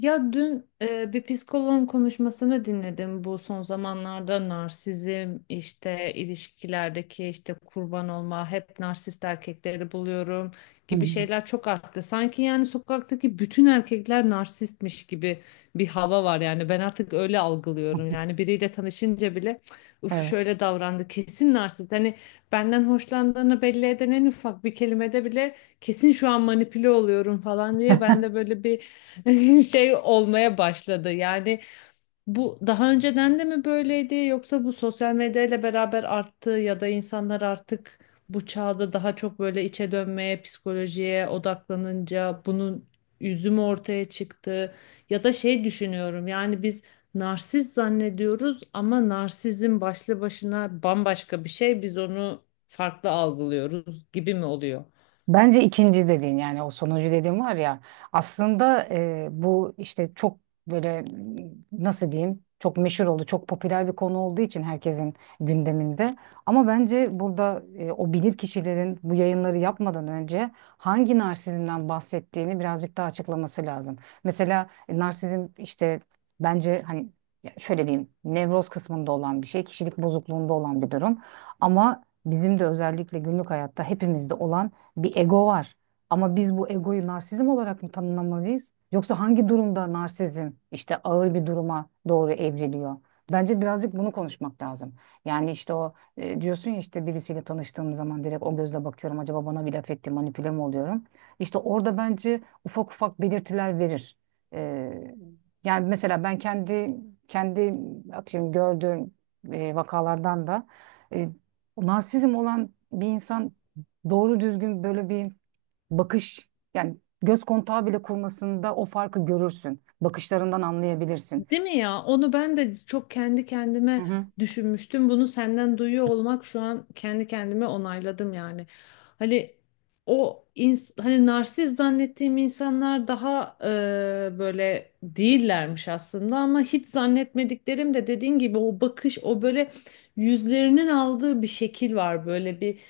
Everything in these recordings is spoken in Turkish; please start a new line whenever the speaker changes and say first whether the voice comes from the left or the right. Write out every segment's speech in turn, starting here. left: Ya dün bir psikoloğun konuşmasını dinledim. Bu son zamanlarda narsizm, işte ilişkilerdeki işte kurban olma, hep narsist erkekleri buluyorum
right: Hı.
left: gibi şeyler çok arttı. Sanki yani sokaktaki bütün erkekler narsistmiş gibi bir hava var, yani ben artık öyle algılıyorum. Yani biriyle tanışınca bile uf şöyle davrandı, kesin narsist. Hani benden hoşlandığını belli eden en ufak bir kelimede bile kesin şu an manipüle oluyorum falan diye ben
right: Evet.
left: de böyle bir şey olmaya başladı. Yani bu daha önceden de mi böyleydi yoksa bu sosyal medyayla beraber arttı ya da insanlar artık bu çağda daha çok böyle içe dönmeye, psikolojiye odaklanınca bunun üzümü ortaya çıktı ya da şey düşünüyorum. Yani biz narsist zannediyoruz ama narsizm başlı başına bambaşka bir şey. Biz onu farklı algılıyoruz gibi mi oluyor?
right: Bence ikinci dediğin yani o sonuncu dediğin var ya aslında bu işte çok böyle m, nasıl diyeyim, çok meşhur oldu, çok popüler bir konu olduğu için herkesin gündeminde, ama bence burada o bilir kişilerin bu yayınları yapmadan önce hangi narsizmden bahsettiğini birazcık daha açıklaması lazım. Mesela narsizm işte bence hani, ya şöyle diyeyim, nevroz kısmında olan bir şey, kişilik bozukluğunda olan bir durum, ama bizim de özellikle günlük hayatta hepimizde olan bir ego var. Ama biz bu egoyu narsizm olarak mı tanımlamalıyız? Yoksa hangi durumda narsizm işte ağır bir duruma doğru evriliyor? Bence birazcık bunu konuşmak lazım. Yani işte diyorsun ya işte birisiyle tanıştığım zaman direkt o gözle bakıyorum. Acaba bana bir laf etti, manipüle mi oluyorum? İşte orada bence ufak ufak belirtiler verir. Ee, Yani mesela ben kendi atıyorum gördüğüm vakalardan da, e, narsizm olan bir insan doğru düzgün böyle bir bakış, yani göz kontağı bile kurmasında o farkı görürsün. Bakışlarından anlayabilirsin.
left: Değil mi ya? Onu ben de çok kendi
right: Hı
left: kendime
right: hı.
left: düşünmüştüm. Bunu senden duyuyor olmak şu an kendi kendime onayladım yani. Hani hani narsist zannettiğim insanlar daha böyle değillermiş aslında ama hiç zannetmediklerim de dediğin gibi o bakış, o böyle yüzlerinin aldığı bir şekil var, böyle bir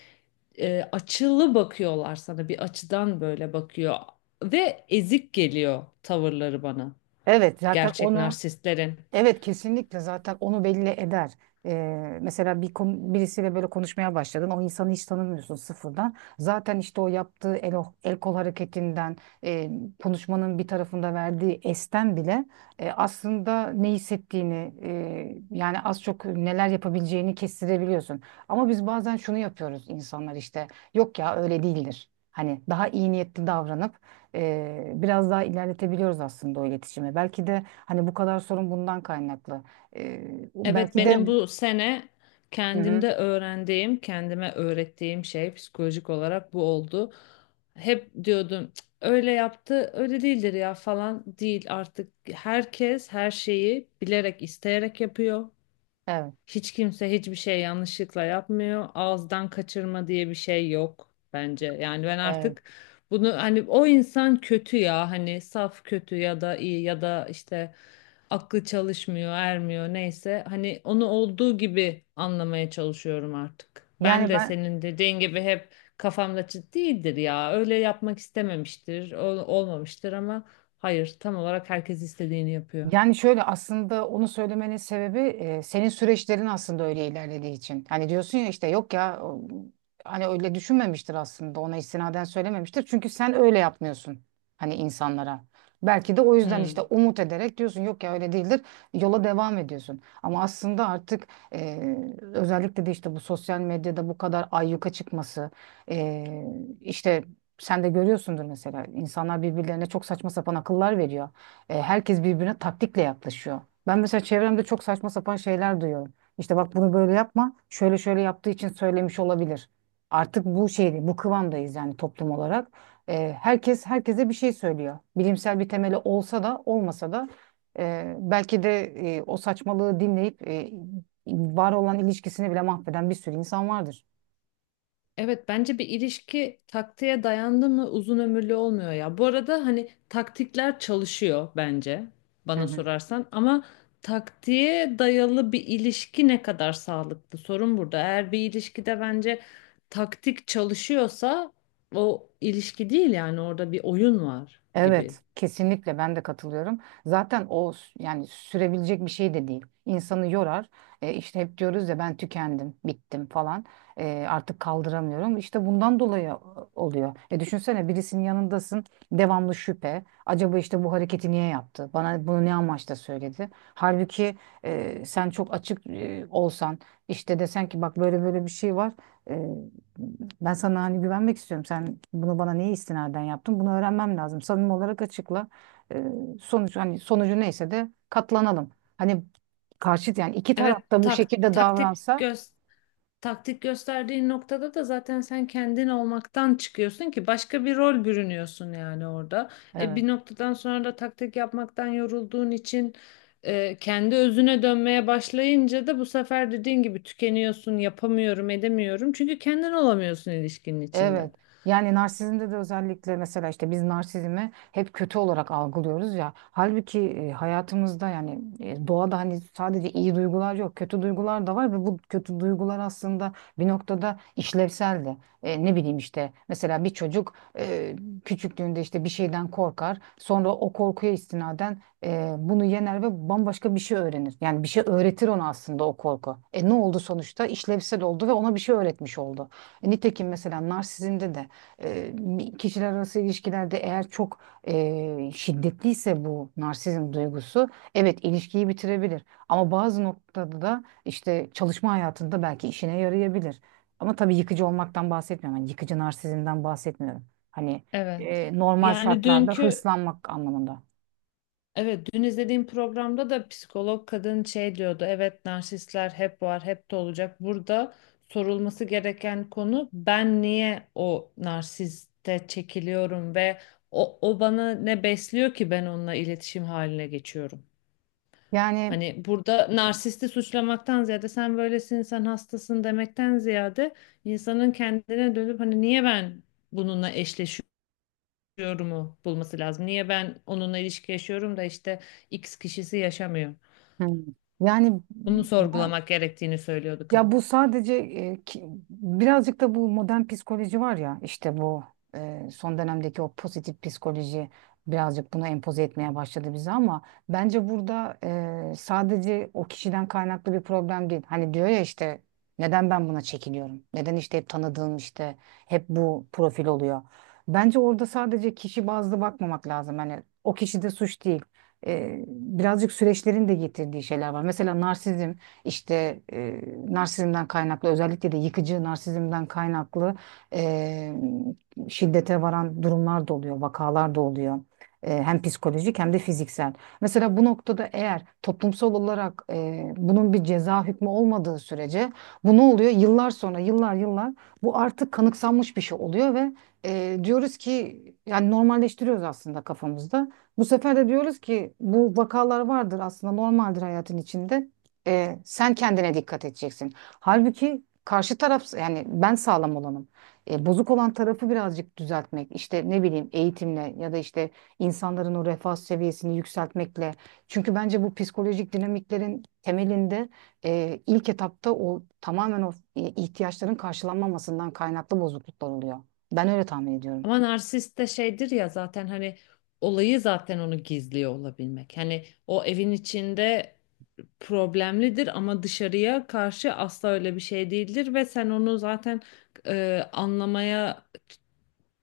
left: açılı bakıyorlar sana, bir açıdan böyle bakıyor ve ezik geliyor tavırları bana,
right: Evet zaten
left: gerçek
right: onu
left: narsistlerin.
right: Evet, kesinlikle zaten onu belli eder. Mesela bir birisiyle böyle konuşmaya başladın. O insanı hiç tanımıyorsun, sıfırdan. Zaten işte o yaptığı el kol hareketinden, e, konuşmanın bir tarafında verdiği esten bile, aslında ne hissettiğini, yani az çok neler yapabileceğini kestirebiliyorsun. Ama biz bazen şunu yapıyoruz, insanlar işte yok ya öyle değildir. Hani daha iyi niyetli davranıp biraz daha ilerletebiliyoruz aslında o iletişimi. Belki de hani bu kadar sorun bundan kaynaklı. E,
left: Evet,
right: belki de
left: benim bu sene
right: Hı
left: kendimde
right: hı,
left: öğrendiğim, kendime öğrettiğim şey psikolojik olarak bu oldu. Hep diyordum "Cık, öyle yaptı, öyle değildir ya" falan. Değil, artık herkes her şeyi bilerek, isteyerek yapıyor.
right: evet,
left: Hiç kimse hiçbir şey yanlışlıkla yapmıyor. Ağızdan kaçırma diye bir şey yok bence. Yani ben
right: evet.
left: artık bunu, hani o insan kötü ya, hani saf kötü ya da iyi ya da işte aklı çalışmıyor, ermiyor neyse, hani onu olduğu gibi anlamaya çalışıyorum artık. Ben
right: Yani
left: de
right: ben
left: senin dediğin gibi hep kafamda "Cid- değildir ya. Öyle yapmak istememiştir, olmamıştır" ama hayır, tam olarak herkes istediğini yapıyor.
right: Yani şöyle, aslında onu söylemenin sebebi senin süreçlerin aslında öyle ilerlediği için. Hani diyorsun ya işte yok ya hani öyle düşünmemiştir, aslında ona istinaden söylememiştir. Çünkü sen öyle yapmıyorsun hani insanlara. Belki de o yüzden işte
left: Hmm.
right: umut ederek diyorsun yok ya öyle değildir, yola devam ediyorsun. Ama aslında artık e, özellikle de işte bu sosyal medyada bu kadar ayyuka çıkması, e, işte sen de görüyorsundur mesela, insanlar birbirlerine çok saçma sapan akıllar veriyor. E, herkes birbirine taktikle yaklaşıyor. Ben mesela çevremde çok saçma sapan şeyler duyuyorum. İşte bak bunu böyle yapma, şöyle şöyle yaptığı için söylemiş olabilir. Artık bu şeyde, bu kıvamdayız yani, toplum olarak. E, herkes herkese bir şey söylüyor. Bilimsel bir temeli olsa da olmasa da, e, belki de o saçmalığı dinleyip var olan ilişkisini bile mahveden bir sürü insan vardır.
left: Evet, bence bir ilişki taktiğe dayandı mı uzun ömürlü olmuyor ya. Bu arada hani taktikler çalışıyor bence,
right: Hı
left: bana
right: hı.
left: sorarsan, ama taktiğe dayalı bir ilişki ne kadar sağlıklı, sorun burada. Eğer bir ilişkide bence taktik çalışıyorsa o ilişki değil, yani orada bir oyun var gibi.
right: Evet, kesinlikle ben de katılıyorum. Zaten yani sürebilecek bir şey de değil. İnsanı yorar. E, işte hep diyoruz ya, ben tükendim, bittim falan. E, artık kaldıramıyorum. İşte bundan dolayı oluyor. E, düşünsene, birisinin yanındasın, devamlı şüphe. Acaba işte bu hareketi niye yaptı? Bana bunu ne amaçla söyledi? Halbuki sen çok açık olsan, işte desen ki bak böyle böyle bir şey var. E, ben sana hani güvenmek istiyorum. Sen bunu bana niye istinaden yaptın? Bunu öğrenmem lazım. Samimi olarak açıkla. Ee, Sonuç hani, sonucu neyse de katlanalım. Hani karşıt yani iki
left: Evet,
right: taraf da bu şekilde
left: taktik
right: davransa,
left: taktik gösterdiğin noktada da zaten sen kendin olmaktan çıkıyorsun ki başka bir rol bürünüyorsun yani orada. E
right: evet.
left: bir noktadan sonra da taktik yapmaktan yorulduğun için kendi özüne dönmeye başlayınca da bu sefer dediğin gibi tükeniyorsun, yapamıyorum, edemiyorum. Çünkü kendin olamıyorsun ilişkinin içinde.
right: Evet. Yani narsizmde de özellikle, mesela işte biz narsizmi hep kötü olarak algılıyoruz ya. Halbuki hayatımızda yani, doğada hani sadece iyi duygular yok, kötü duygular da var ve bu kötü duygular aslında bir noktada işlevsel de. E, ne bileyim, işte mesela bir çocuk küçüklüğünde işte bir şeyden korkar. Sonra o korkuya istinaden bunu yener ve bambaşka bir şey öğrenir. Yani bir şey öğretir ona aslında o korku. E, ne oldu sonuçta? İşlevsel oldu ve ona bir şey öğretmiş oldu. E, nitekim mesela narsizmde de kişiler arası ilişkilerde eğer çok şiddetliyse bu narsizm duygusu, evet, ilişkiyi bitirebilir. Ama bazı noktada da işte çalışma hayatında belki işine yarayabilir. Ama tabii yıkıcı olmaktan bahsetmiyorum. Yani yıkıcı narsizmden bahsetmiyorum. Hani
left: Evet.
right: normal
left: Yani
right: şartlarda
left: dünkü...
right: hırslanmak anlamında.
left: Evet, dün izlediğim programda da psikolog kadın şey diyordu. Evet, narsistler hep var, hep de olacak. Burada sorulması gereken konu, ben niye o narsiste çekiliyorum ve o bana ne besliyor ki ben onunla iletişim haline geçiyorum?
right: Yani
left: Hani burada narsisti suçlamaktan ziyade, sen böylesin, sen hastasın demekten ziyade, insanın kendine dönüp hani niye ben bununla eşleşiyorum yorumu bulması lazım. Niye ben onunla ilişki yaşıyorum da işte X kişisi yaşamıyor?
right: Hmm. yani
left: Bunu sorgulamak gerektiğini söylüyordu
right: Ya
left: kadın.
right: bu sadece birazcık da bu modern psikoloji var ya, işte bu son dönemdeki o pozitif psikoloji birazcık bunu empoze etmeye başladı bize, ama bence burada sadece o kişiden kaynaklı bir problem değil. Hani diyor ya işte neden ben buna çekiniyorum? Neden işte hep tanıdığım, işte hep bu profil oluyor? Bence orada sadece kişi bazlı bakmamak lazım. Hani o kişi de suç değil. E, birazcık süreçlerin de getirdiği şeyler var. Mesela narsizm işte e, narsizmden kaynaklı, özellikle de yıkıcı narsizmden kaynaklı, e, şiddete varan durumlar da oluyor, vakalar da oluyor. E, hem psikolojik hem de fiziksel. Mesela bu noktada, eğer toplumsal olarak bunun bir ceza hükmü olmadığı sürece, bu ne oluyor? Yıllar sonra, yıllar yıllar bu artık kanıksanmış bir şey oluyor ve diyoruz ki yani, normalleştiriyoruz aslında kafamızda. Bu sefer de diyoruz ki bu vakalar vardır, aslında normaldir hayatın içinde, sen kendine dikkat edeceksin. Halbuki karşı taraf, yani ben sağlam olanım. E, bozuk olan tarafı birazcık düzeltmek, işte ne bileyim, eğitimle ya da işte insanların o refah seviyesini yükseltmekle. Çünkü bence bu psikolojik dinamiklerin temelinde ilk etapta o tamamen ihtiyaçların karşılanmamasından kaynaklı bozukluklar oluyor. Ben öyle tahmin ediyorum.
left: Ama narsist de şeydir ya zaten, hani olayı zaten onu gizliyor olabilmek. Hani o evin içinde problemlidir ama dışarıya karşı asla öyle bir şey değildir ve sen onu zaten e, anlamaya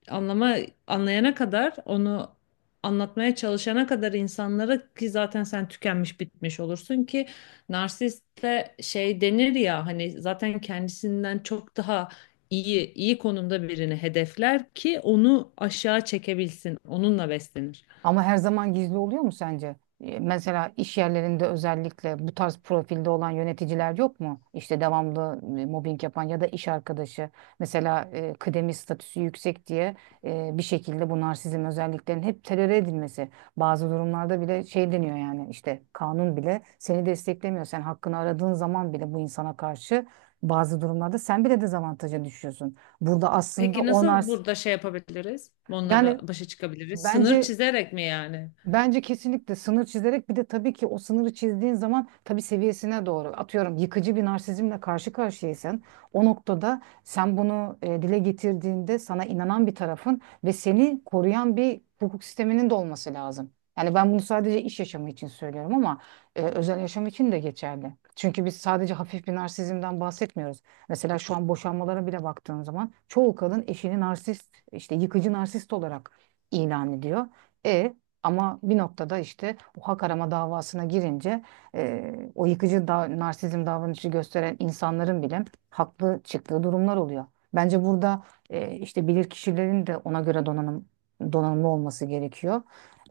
left: anlama anlayana kadar, onu anlatmaya çalışana kadar insanlara, ki zaten sen tükenmiş bitmiş olursun, ki narsiste şey denir ya hani, zaten kendisinden çok daha iyi konumda birini hedefler ki onu aşağı çekebilsin, onunla beslenir.
right: Ama her zaman gizli oluyor mu sence? E, mesela iş yerlerinde özellikle bu tarz profilde olan yöneticiler yok mu? İşte devamlı mobbing yapan ya da iş arkadaşı. Mesela kıdemi statüsü yüksek diye bir şekilde bu narsizm özelliklerinin hep teröre edilmesi. Bazı durumlarda bile şey deniyor, yani işte kanun bile seni desteklemiyor. Sen hakkını aradığın zaman bile bu insana karşı bazı durumlarda sen bile dezavantaja düşüyorsun. Burada aslında
left: Peki
right: o
left: nasıl
right: nars
left: burada şey yapabiliriz? Onlara
right: yani
left: başa çıkabiliriz. Sınır
right: bence,
left: çizerek mi yani?
right: bence kesinlikle sınır çizerek, bir de tabii ki o sınırı çizdiğin zaman, tabii seviyesine doğru, atıyorum yıkıcı bir narsizmle karşı karşıyaysan, o noktada sen bunu dile getirdiğinde sana inanan bir tarafın ve seni koruyan bir hukuk sisteminin de olması lazım. Yani ben bunu sadece iş yaşamı için söylüyorum, ama özel yaşam için de geçerli. Çünkü biz sadece hafif bir narsizmden bahsetmiyoruz. Mesela şu an boşanmalara bile baktığın zaman çoğu kadın eşini narsist, işte yıkıcı narsist olarak ilan ediyor. E, ama bir noktada işte o hak arama davasına girince, o yıkıcı da, narsizm davranışı gösteren insanların bile haklı çıktığı durumlar oluyor. Bence burada işte bilirkişilerin de ona göre donanımlı olması gerekiyor.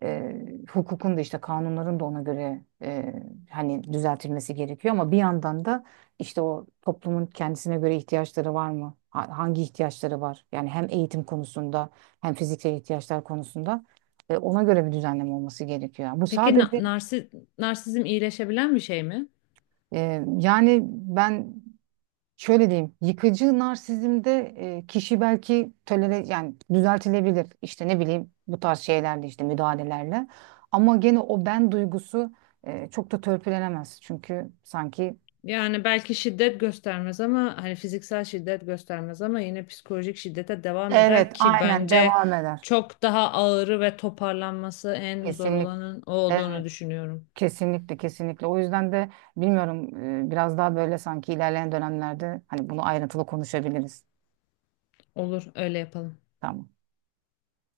right: E, Hukukun da, işte kanunların da ona göre hani düzeltilmesi gerekiyor, ama bir yandan da işte o toplumun kendisine göre ihtiyaçları var mı? Hangi ihtiyaçları var? Yani hem eğitim konusunda hem fiziksel ihtiyaçlar konusunda. E, ona göre bir düzenleme olması gerekiyor.
left: Peki narsizm iyileşebilen bir şey mi?
right: Yani ben şöyle diyeyim, yıkıcı narsizmde kişi belki tolere, yani düzeltilebilir işte, ne bileyim, bu tarz şeylerle, işte müdahalelerle, ama gene o ben duygusu çok da törpülenemez, çünkü sanki,
left: Yani belki şiddet göstermez ama hani fiziksel şiddet göstermez ama yine psikolojik şiddete devam eder
right: evet
left: ki
right: aynen
left: bence
right: devam eder,
left: çok daha ağırı ve toparlanması en zor
right: kesinlikle.
left: olanın o
right: Evet,
left: olduğunu düşünüyorum.
right: kesinlikle, kesinlikle. O yüzden de bilmiyorum, biraz daha böyle sanki ilerleyen dönemlerde hani bunu ayrıntılı konuşabiliriz.
left: Olur, öyle yapalım.
right: Tamam.